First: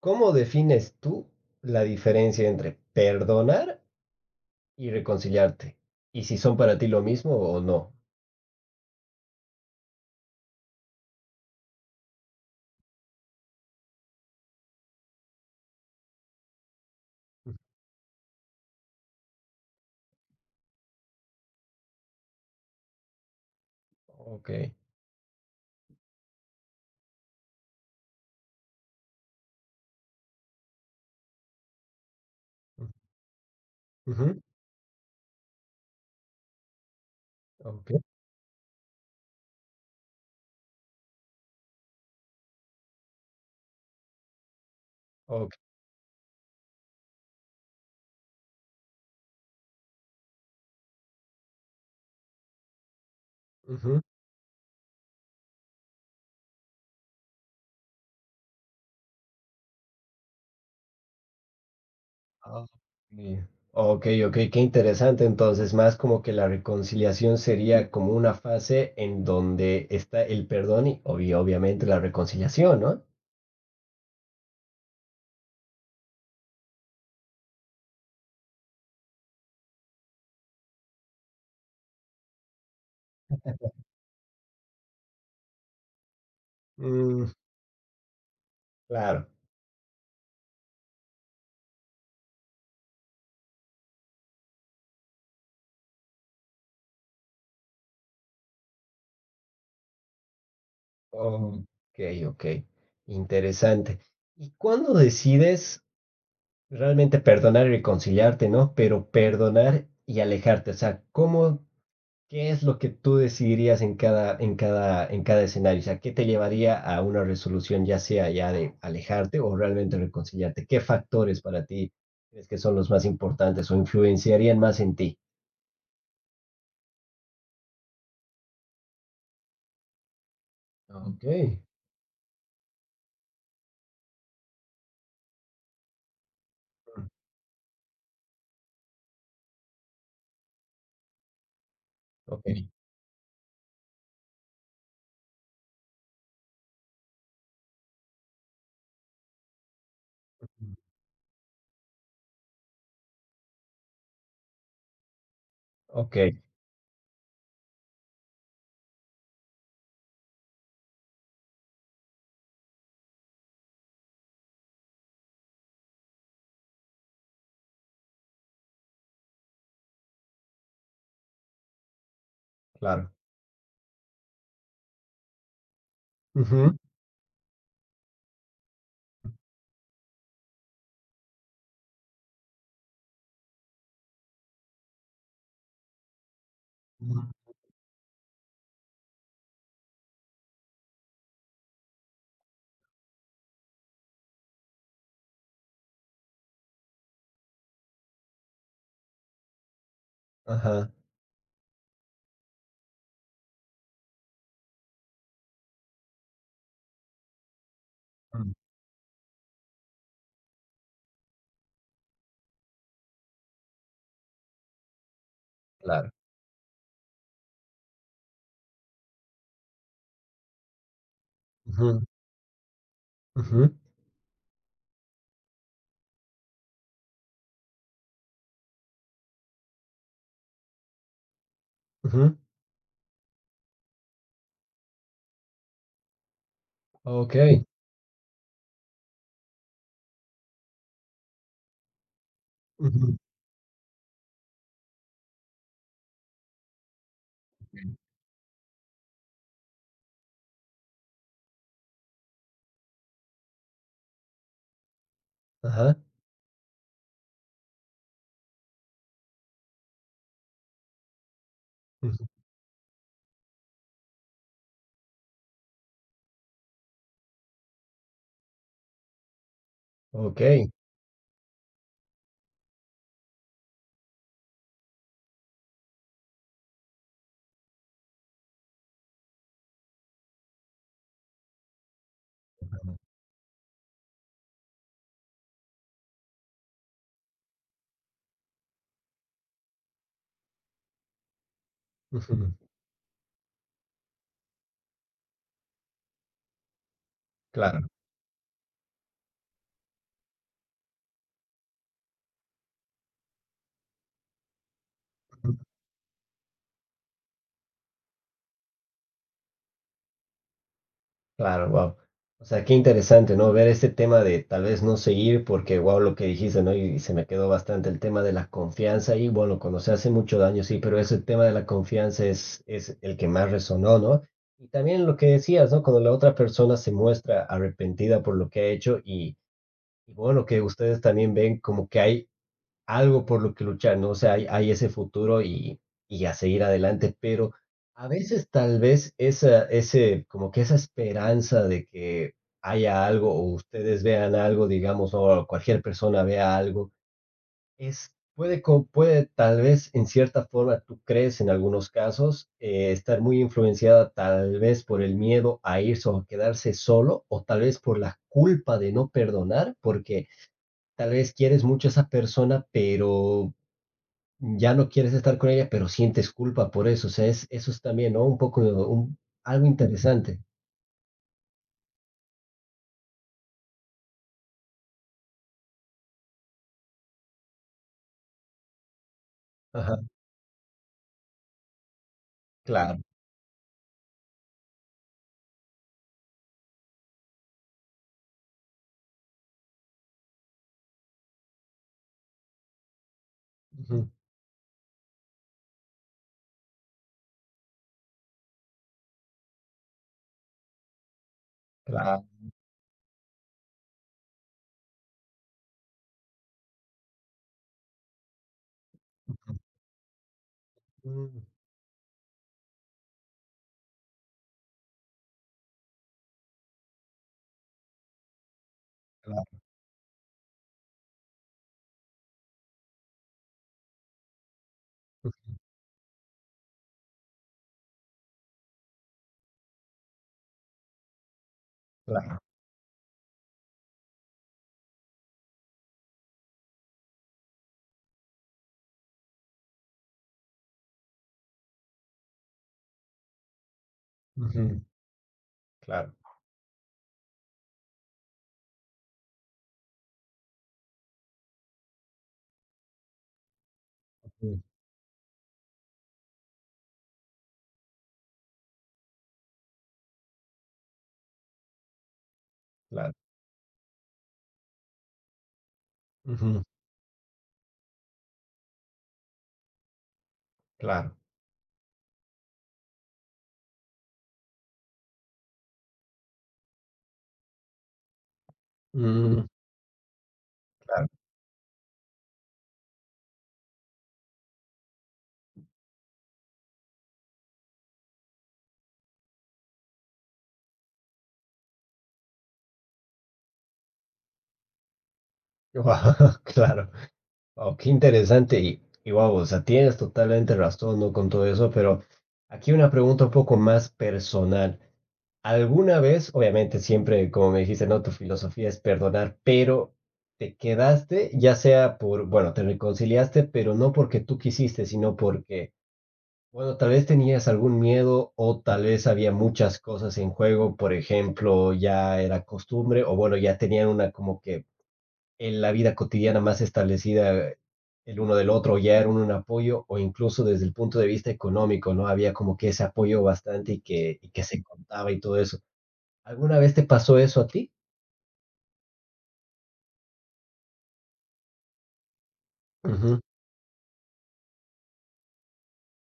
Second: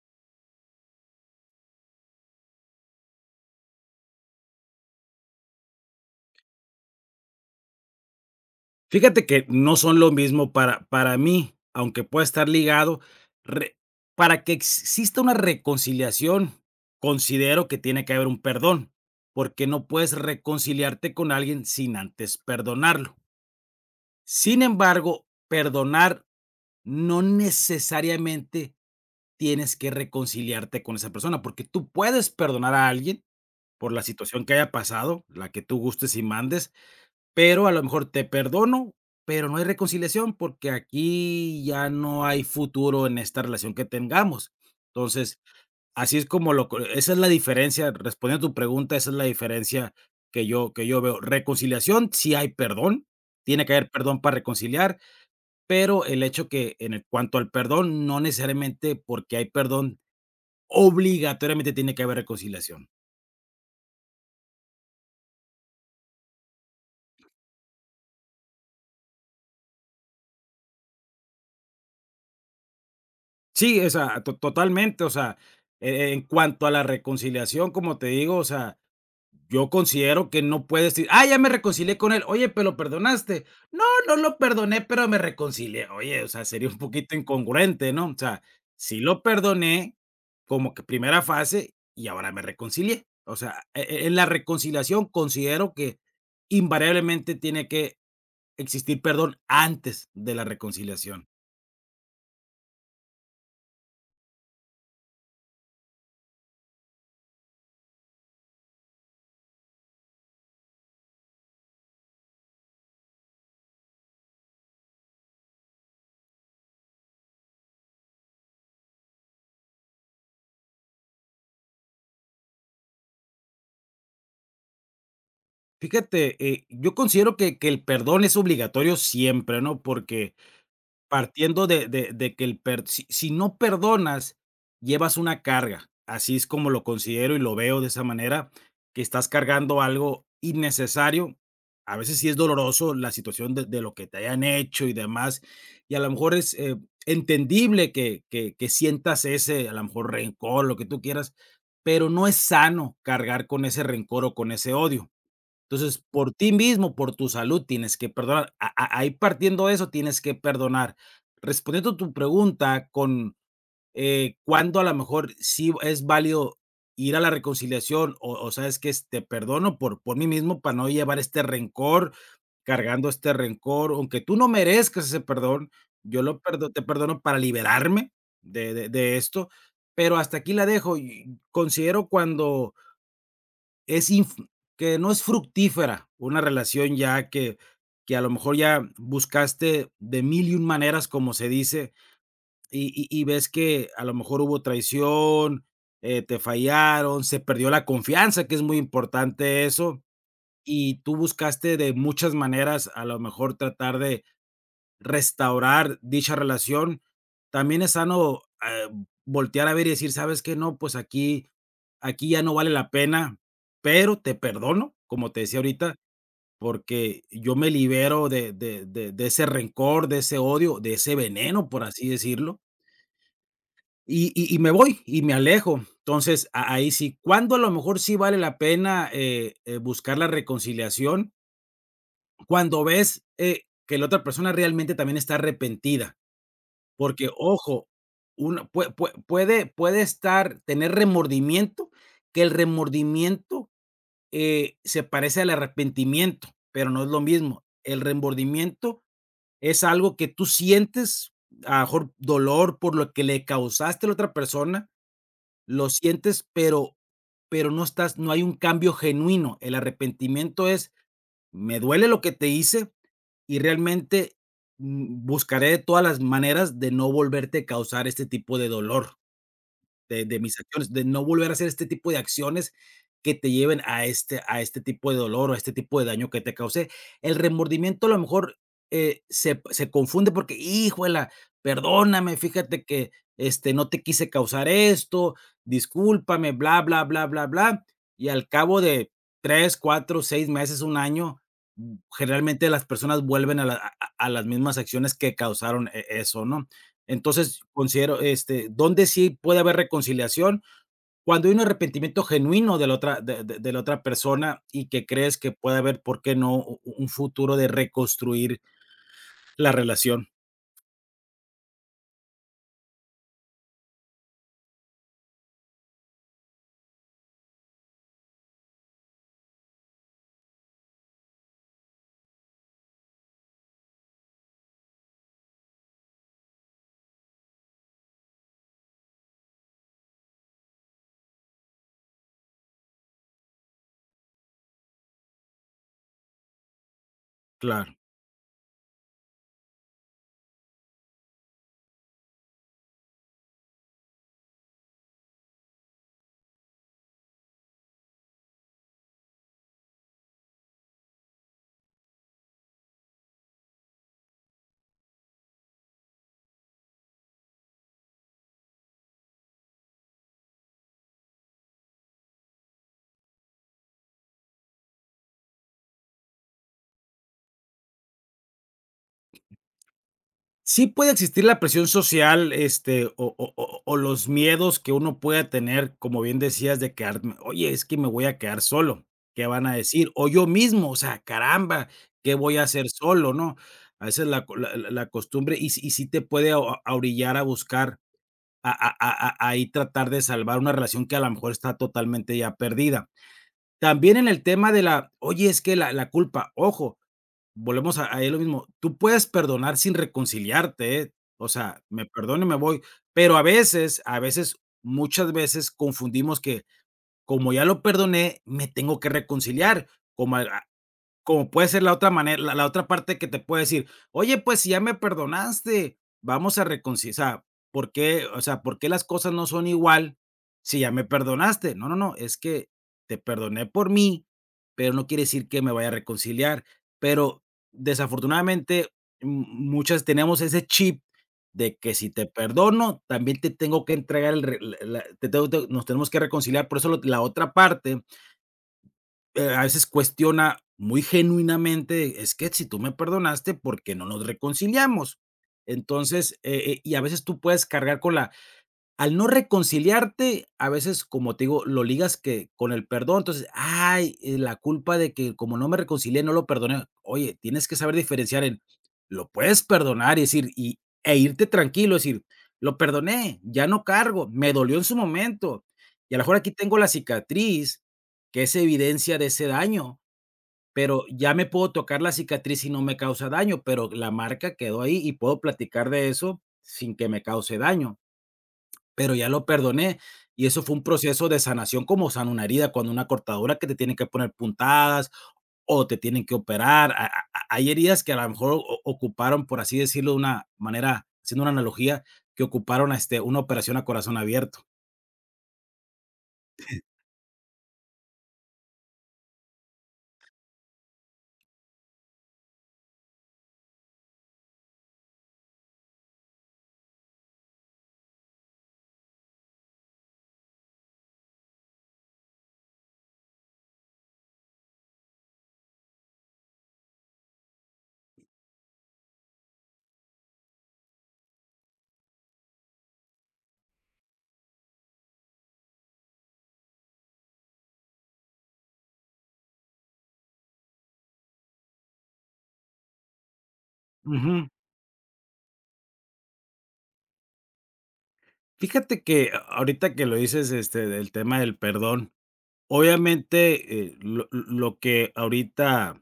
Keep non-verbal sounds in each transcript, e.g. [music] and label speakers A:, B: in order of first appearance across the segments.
A: ¿Cómo defines tú la diferencia entre perdonar y reconciliarte? ¿Y si son para ti lo mismo o no?
B: Fíjate que no son lo mismo para mí, aunque pueda estar ligado, re para que exista una reconciliación,
A: Mm,
B: considero que tiene que haber un perdón, porque no puedes reconciliarte con alguien sin antes perdonarlo. Sin
A: okey.
B: embargo, perdonar no necesariamente tienes que reconciliarte con esa persona, porque tú puedes perdonar a
A: Mm,
B: alguien por la
A: ujú,
B: situación que haya pasado, la que tú gustes y mandes, pero a lo
A: okey,
B: mejor te perdono, pero no hay reconciliación porque aquí ya no hay futuro en esta relación que tengamos. Entonces,
A: okey,
B: así es como lo co esa es la diferencia, respondiendo a tu pregunta, esa es la diferencia que yo veo. Reconciliación, si hay perdón, tiene que haber
A: ujú.
B: perdón para reconciliar, pero el hecho que en el cuanto al perdón, no necesariamente porque hay perdón, obligatoriamente tiene que haber
A: Ah,
B: reconciliación.
A: okey. Okey, okey, qué interesante. Entonces, más como que la reconciliación sería como una fase en donde está el perdón y obviamente la reconciliación, ¿no?
B: Sí, o sea, to totalmente, o sea, en cuanto a la reconciliación, como te digo, o sea, yo considero que no puedes decir: "Ah, ya me reconcilié con él. Oye, pero, ¿lo perdonaste?". "No, no lo perdoné, pero me reconcilié". Oye, o sea, sería un poquito
A: Mm,
B: incongruente, ¿no? O sea, sí lo
A: claro.
B: perdoné, como que primera fase, y ahora me reconcilié. O sea, en la reconciliación considero que invariablemente tiene que existir perdón antes de la reconciliación.
A: Okey, okey. Interesante. ¿Y cuándo decides realmente perdonar y reconciliarte, ¿no? Pero perdonar y alejarte, o sea, qué es lo que tú decidirías en cada escenario? O sea, ¿qué te llevaría a una resolución, ya sea ya de alejarte o realmente reconciliarte? ¿Qué factores para ti crees que son los más importantes o influenciarían más en ti?
B: Fíjate, yo considero que el perdón es obligatorio siempre, ¿no? Porque,
A: Ok.
B: partiendo de que el per si no perdonas, llevas una carga, así es como lo
A: Mm,
B: considero y lo veo de esa manera, que estás cargando algo innecesario. A veces sí es
A: ok,
B: doloroso la situación de lo que te hayan hecho y demás, y a lo mejor es, entendible que sientas ese, a lo mejor, rencor, lo
A: Mm.
B: que tú quieras, pero no es sano cargar con ese rencor o con ese odio. Entonces,
A: Ok,
B: por ti mismo, por tu salud, tienes que perdonar. A a ahí, partiendo de eso, tienes que perdonar. Respondiendo a tu pregunta, cuándo a lo mejor sí es válido ir a la reconciliación, o sabes que te perdono por mí mismo para no llevar este rencor, cargando
A: claro.
B: este rencor, aunque tú no merezcas ese perdón, yo lo perdo
A: Ujú,
B: te perdono para liberarme de esto, pero hasta aquí la dejo y considero cuando es inf que no es fructífera una relación, ya
A: Mm.
B: que a lo mejor ya buscaste de mil y un maneras, como se dice, y ves que a lo mejor hubo traición, te fallaron, se perdió la confianza, que es muy importante eso,
A: Ajá,
B: y tú buscaste de muchas maneras, a lo mejor tratar de restaurar dicha relación. También es sano,
A: Mm,
B: voltear a ver y decir: "¿Sabes qué? No, pues aquí ya no vale la pena, pero te perdono", como te decía ahorita,
A: claro.
B: porque yo me libero de ese rencor, de ese odio, de ese veneno, por
A: Ujú,
B: así decirlo,
A: ujú,
B: y me voy, y me alejo. Entonces, a ahí sí, cuando a lo mejor sí vale la pena, buscar la reconciliación.
A: ujú,
B: Cuando ves, que la otra persona realmente también está arrepentida. Porque,
A: Ok,
B: ojo, una puede estar tener remordimiento, que el
A: ujú,
B: remordimiento, se parece al arrepentimiento, pero no es lo mismo. El remordimiento es algo que tú sientes, a lo mejor dolor por lo que le causaste a la otra persona, lo
A: Ajá,
B: sientes, pero no hay un cambio genuino. El arrepentimiento es: me duele lo
A: ujú,
B: que te hice y realmente, buscaré todas las maneras de no volverte a causar este tipo de dolor. De mis
A: ok.
B: acciones, de no volver a hacer este tipo de acciones que te lleven a este tipo de dolor o a este tipo de daño que te causé. El remordimiento, a lo mejor, se confunde porque: "Híjuela, perdóname, fíjate que, este, no te quise causar esto, discúlpame, bla, bla, bla, bla, bla", y al cabo de 3 4 6 meses, un año,
A: Ujú.
B: generalmente las personas vuelven a la a las mismas acciones que causaron eso, ¿no? Entonces,
A: Claro,
B: considero, este, ¿dónde sí puede haber reconciliación? Cuando hay un arrepentimiento genuino de la otra persona y que crees que puede haber, ¿por qué no, un futuro de reconstruir la relación?
A: claro, wow. O sea, qué interesante, ¿no? Ver este tema de tal vez no seguir, porque wow, lo que dijiste, ¿no? Y se me quedó bastante el tema de la confianza y bueno, cuando se hace mucho daño, sí, pero ese tema de la confianza es el que más resonó, ¿no? Y también lo que decías, ¿no? Cuando la otra persona se muestra arrepentida por lo que ha hecho y bueno, que ustedes también ven como que hay algo por lo que luchar, ¿no? O sea, hay ese futuro y a seguir adelante, pero
B: Claro.
A: a veces tal vez esa, ese, como que esa esperanza de que haya algo o ustedes vean algo, digamos, o cualquier persona vea algo, es, puede, puede tal vez en cierta forma, tú crees en algunos casos, estar muy influenciada tal vez por el miedo a irse o a quedarse solo, o tal vez por la culpa de no perdonar, porque tal vez quieres mucho a esa persona, pero ya no quieres estar con ella, pero sientes culpa por eso. O sea, es, eso es también, ¿no? Un poco, un, algo interesante.
B: Sí puede existir la presión social, este, o los miedos que uno pueda tener, como bien decías, de quedarme, oye, es que me voy a quedar solo, ¿qué van a
A: Ajá,
B: decir? O yo mismo, o sea, caramba, ¿qué voy a hacer
A: claro.
B: solo?, ¿no? A veces la co la la la costumbre y sí te puede a orillar a buscar, a ahí tratar de salvar una relación que a lo mejor está totalmente ya perdida.
A: Ujú,
B: También en el tema de la oye, es que la culpa, ojo. Volvemos a ahí lo mismo. Tú puedes perdonar sin reconciliarte, ¿eh? O sea, me
A: claro.
B: perdono y me voy, pero a veces, muchas veces confundimos que como ya lo perdoné, me tengo que
A: Ujú,
B: reconciliar, como a
A: mm,
B: como puede ser la otra manera, la otra parte que te puede decir: "Oye, pues, si ya me perdonaste, vamos a reconcil". ¿Por qué? O sea, ¿por qué las cosas no
A: claro.
B: son igual si ya me perdonaste? No, no, no, es que te perdoné por mí, pero no quiere decir que me vaya a reconciliar. Pero desafortunadamente, mu muchas tenemos ese chip de que si te perdono, también te tengo que entregar el re la la te tengo te nos tenemos que reconciliar. Por eso, lo la otra parte, a veces cuestiona muy genuinamente: es que si tú me perdonaste, ¿por qué no nos
A: Ujú,
B: reconciliamos?
A: claro.
B: Entonces, y a veces tú puedes cargar con la al no reconciliarte, a veces, como te digo, lo ligas que con el perdón, entonces, ay, la
A: Ujú,
B: culpa de que como no me reconcilié, no lo perdoné. Oye, tienes que saber diferenciar en lo puedes perdonar y decir, e irte tranquilo, decir: lo
A: claro.
B: perdoné, ya no cargo, me dolió en su momento. Y a lo
A: Ujú,
B: mejor
A: claro.
B: aquí
A: Ujú,
B: tengo la cicatriz, que es evidencia de ese daño, pero
A: claro.
B: ya me puedo tocar la cicatriz y no me causa daño, pero la marca quedó ahí y puedo platicar de eso sin que me cause daño, pero ya
A: Mm,
B: lo perdoné. Y eso fue un
A: claro.
B: proceso de sanación, como sana una herida, cuando una cortadura que te tienen que poner puntadas o te tienen que operar. Ha ha ha hay heridas que a lo mejor o ocuparon, por así decirlo, de una manera, haciendo una analogía, que ocuparon, este, una operación a corazón abierto.
A: Guau, [laughs] claro. Wao, qué interesante. Y wow, o sea, tienes totalmente razón, ¿no? Con todo eso, pero aquí una pregunta un poco más personal. ¿Alguna vez, obviamente siempre, como me dijiste, no, tu filosofía es perdonar, pero te quedaste, ya sea por, bueno, te reconciliaste, pero no porque tú quisiste, sino porque, bueno, tal vez tenías algún miedo o tal vez había muchas cosas en juego, por ejemplo, ya era costumbre o bueno, ya tenían una como que en la vida cotidiana más establecida, el uno del otro, ya era un apoyo o incluso desde el punto de vista económico, ¿no? Había como que ese apoyo bastante y que
B: Ujú.
A: se contaba y todo eso. ¿Alguna vez te pasó eso a ti?
B: Fíjate que ahorita que lo dices, este, del tema del perdón,
A: Ujú,
B: obviamente, lo que ahorita,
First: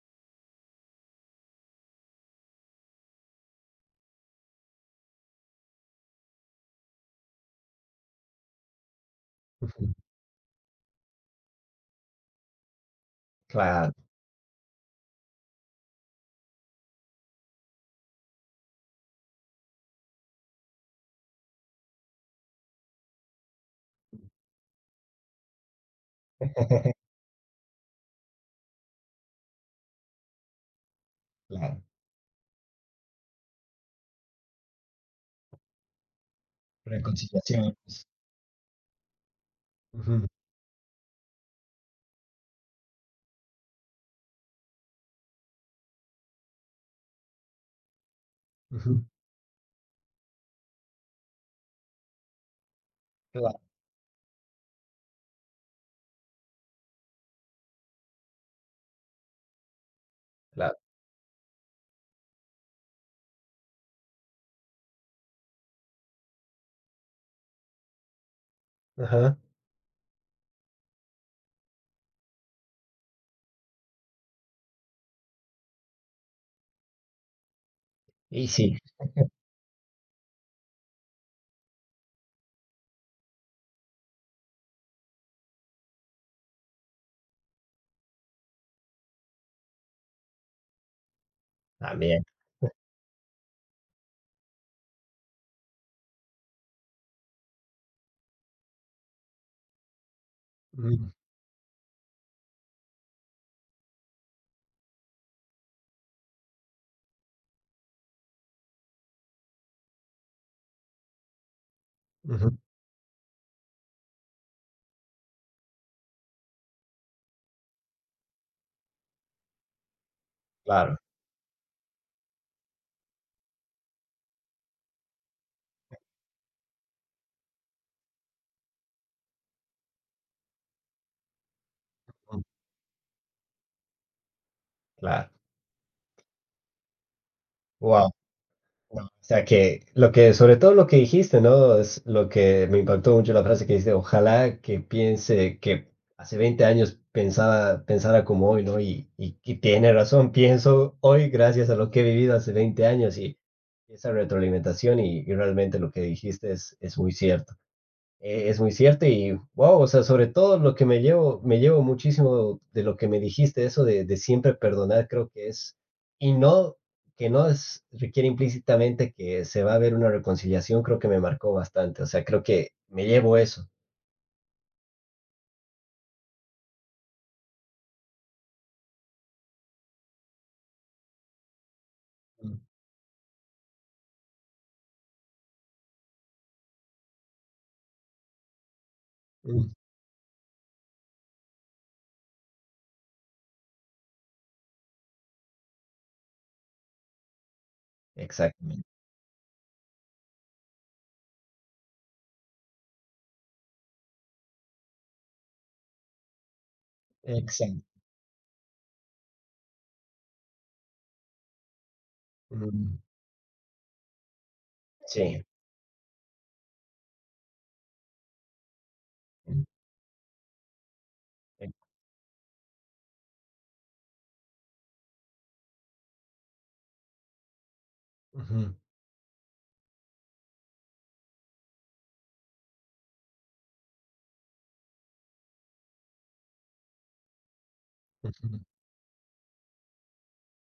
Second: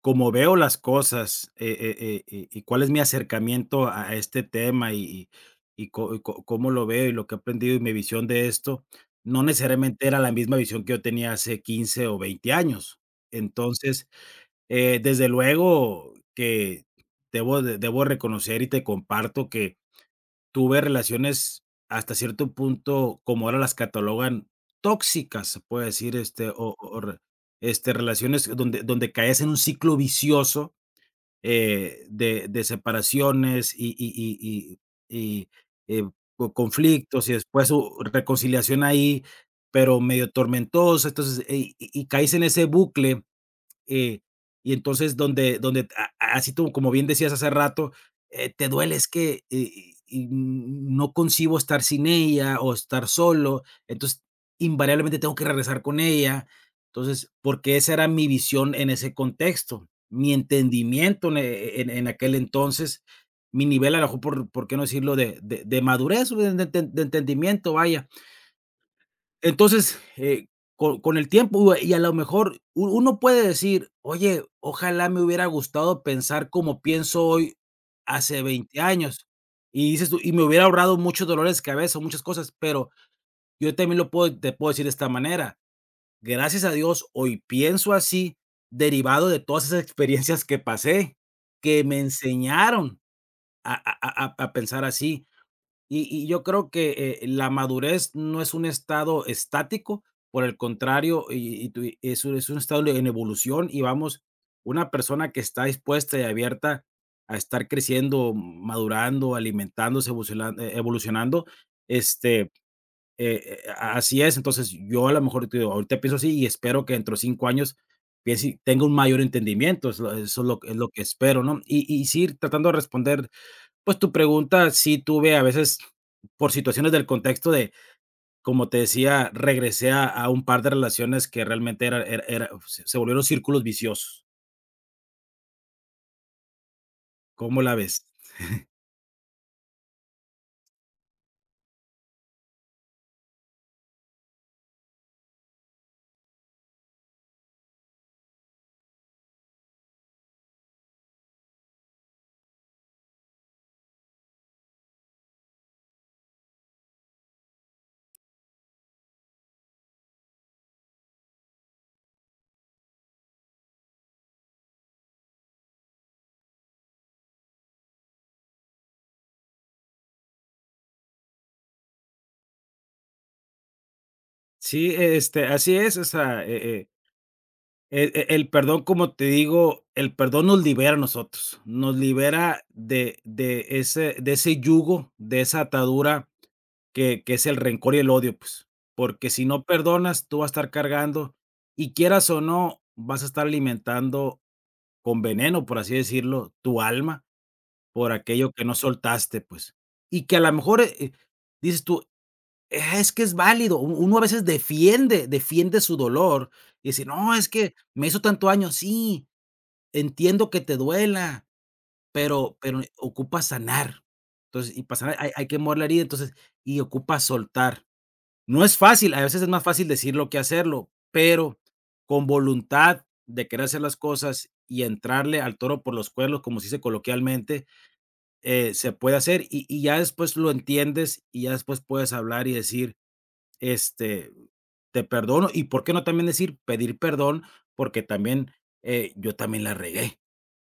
B: como veo las cosas, y cuál es mi acercamiento a este tema y co cómo lo veo y lo que he aprendido y mi visión de esto, no
A: ujú.
B: necesariamente era la misma visión que yo tenía hace 15 o 20 años.
A: Claro,
B: Entonces, desde luego que debo reconocer y te comparto que tuve relaciones hasta cierto punto, como ahora las catalogan, tóxicas, se puede decir, este, o
A: [laughs]
B: re este, relaciones donde caes en un ciclo vicioso,
A: claro.
B: de, separaciones y, y- y, eh, conflictos y después su
A: Reconciliaciones.
B: reconciliación ahí, pero
A: Ujú,
B: medio tormentosa. Entonces, y caíste en ese bucle, eh, y entonces donde así tú, como bien decías hace rato, te duele,
A: ujú.
B: es que, y no concibo estar sin ella o estar
A: Claro,
B: solo, entonces invariablemente tengo que regresar con ella. Entonces, porque esa era mi visión en ese contexto, mi
A: claro.
B: entendimiento en e en en aquel entonces, mi nivel, a lo mejor, por qué no decirlo, de madurez, o de entendimiento, vaya.
A: Ajá.
B: Entonces, con el tiempo y a lo mejor u uno puede decir: "Oye, ojalá me hubiera gustado pensar como pienso hoy hace
A: Y sí,
B: 20 años", y dices tú: "Y me hubiera ahorrado muchos dolores de cabeza, muchas cosas", pero yo también lo puedo te puedo decir de esta manera: "Gracias a Dios, hoy pienso así, derivado de todas esas experiencias que pasé, que me
A: también.
B: enseñaron a pensar así". Y yo creo que, la madurez no es un estado estático, por el
A: Mm,
B: contrario, y tu es un estado en evolución, y vamos, una persona que está dispuesta y abierta a estar creciendo, madurando, alimentándose, evolucionando, este,
A: ujú.
B: a así es. Entonces, yo a lo mejor, te digo, ahorita pienso así y espero que dentro de 5 años piense tenga un mayor entendimiento, es lo eso es lo
A: Claro,
B: que espero, ¿no? Y sí, tratando de responder pues tu pregunta, sí tuve a veces, por situaciones del contexto, de, como te decía, regresé a un par de relaciones que realmente era, era-
A: Mm,
B: era- se se volvieron círculos viciosos.
A: claro.
B: ¿Cómo la ves?
A: Wow. No, o sea que lo que, sobre todo lo que dijiste, ¿no? Es lo que me impactó mucho la frase que dijiste, ojalá que piense que hace 20 años pensaba, pensara como hoy, ¿no? Y tiene razón, pienso hoy gracias a lo que he vivido hace 20 años y esa retroalimentación y realmente lo que dijiste es muy cierto. Es muy cierto y wow, o sea, sobre todo lo que me llevo, muchísimo de lo que me dijiste, eso de siempre perdonar, creo que es, y no, que no es, requiere implícitamente que se va a ver una reconciliación, creo que me marcó bastante, o sea, creo que me llevo eso.
B: Sí, este, así es. O sea, el perdón, como te digo, el perdón nos libera a nosotros, nos
A: Mm,
B: libera de ese yugo, de esa atadura que es el rencor y el odio, pues, porque si no
A: mm,
B: perdonas, tú vas a estar cargando y, quieras o no, vas a estar alimentando con veneno, por así decirlo, tu alma, por aquello que no
A: exactamente.
B: soltaste, pues, y que a lo mejor, dices tú: "Ah, es que es válido", u uno a veces defiende su dolor, y dice: "No, es que
A: Exacto.
B: me hizo tanto daño". Sí, entiendo que te duela, pero
A: Mm,
B: ocupa sanar. Entonces, y para sanar hay
A: sí.
B: hay que mover la herida, entonces, y ocupa soltar. No es fácil, a veces es más
A: Mm,
B: fácil decirlo que hacerlo, pero
A: eh,
B: con voluntad de querer hacer las cosas y entrarle al toro por los cuernos, como se dice coloquialmente,
A: ujú,
B: se puede hacer, y ya después lo entiendes, y ya después puedes hablar y decir, este, te perdono. Y por qué no también decir, pedir perdón, porque también,
A: ujú,
B: yo también la regué.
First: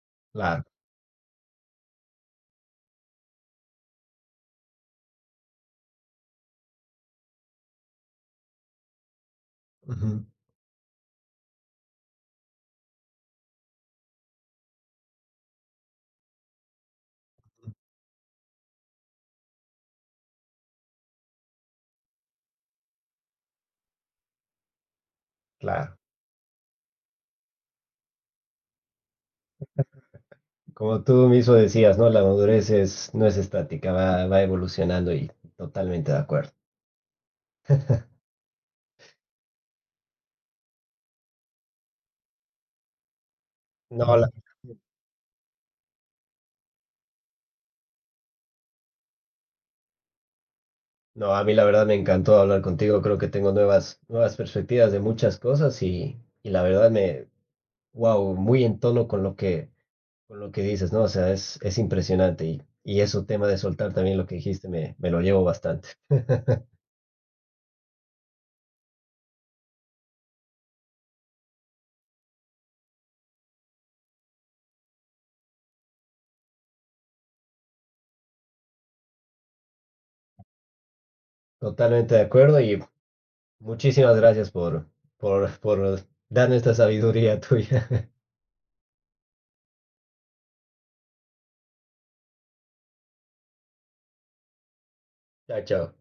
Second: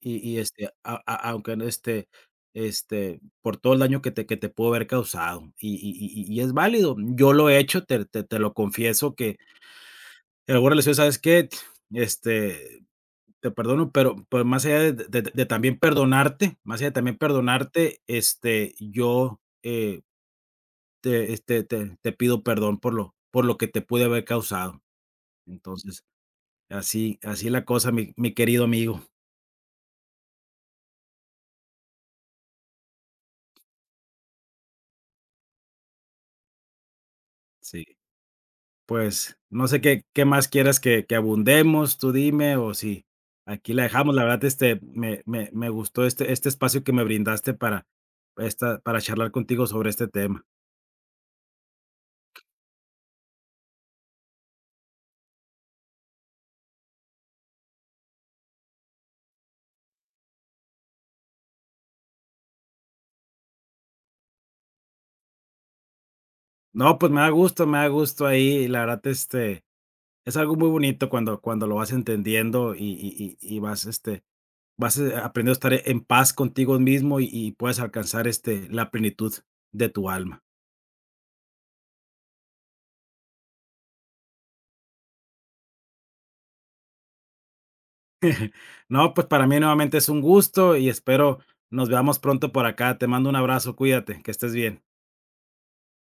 B: Y,
A: claro.
B: este, a aunque no, este, por todo el daño que te puedo haber causado. Y es válido. Yo lo he hecho, te lo confieso que
A: Ujú,
B: en alguna relación, ¿sabes qué? Este, te perdono, pero más allá de, también perdonarte, más allá de también perdonarte, este, yo, te este, te pido perdón por lo que te pude haber causado.
A: claro.
B: Entonces, así así la cosa, mi querido amigo.
A: Como tú mismo decías, ¿no? La madurez es, no es estática, va evolucionando y totalmente de acuerdo.
B: Sí, pues, no sé qué más quieras que abundemos, tú dime, o si aquí la dejamos.
A: No,
B: La verdad, este, me gustó este espacio que me brindaste para esta para charlar contigo sobre este tema.
A: no, a mí la verdad me encantó hablar contigo. Creo que tengo nuevas, perspectivas de muchas cosas y la verdad wow, muy en tono con lo que dices, ¿no? O sea, es impresionante y eso tema de soltar también lo que dijiste me lo llevo bastante. [laughs]
B: No, pues, me da gusto ahí, la verdad, este, es algo muy bonito cuando lo vas entendiendo y vas, este, aprendiendo a estar en paz contigo mismo y puedes alcanzar, este, la plenitud de tu alma.
A: Totalmente de acuerdo y muchísimas gracias por, por, por darme esta sabiduría tuya. [laughs]
B: No, pues para mí nuevamente es un gusto y espero nos veamos pronto por acá. Te mando un abrazo, cuídate, que estés bien.
A: Chao, chao.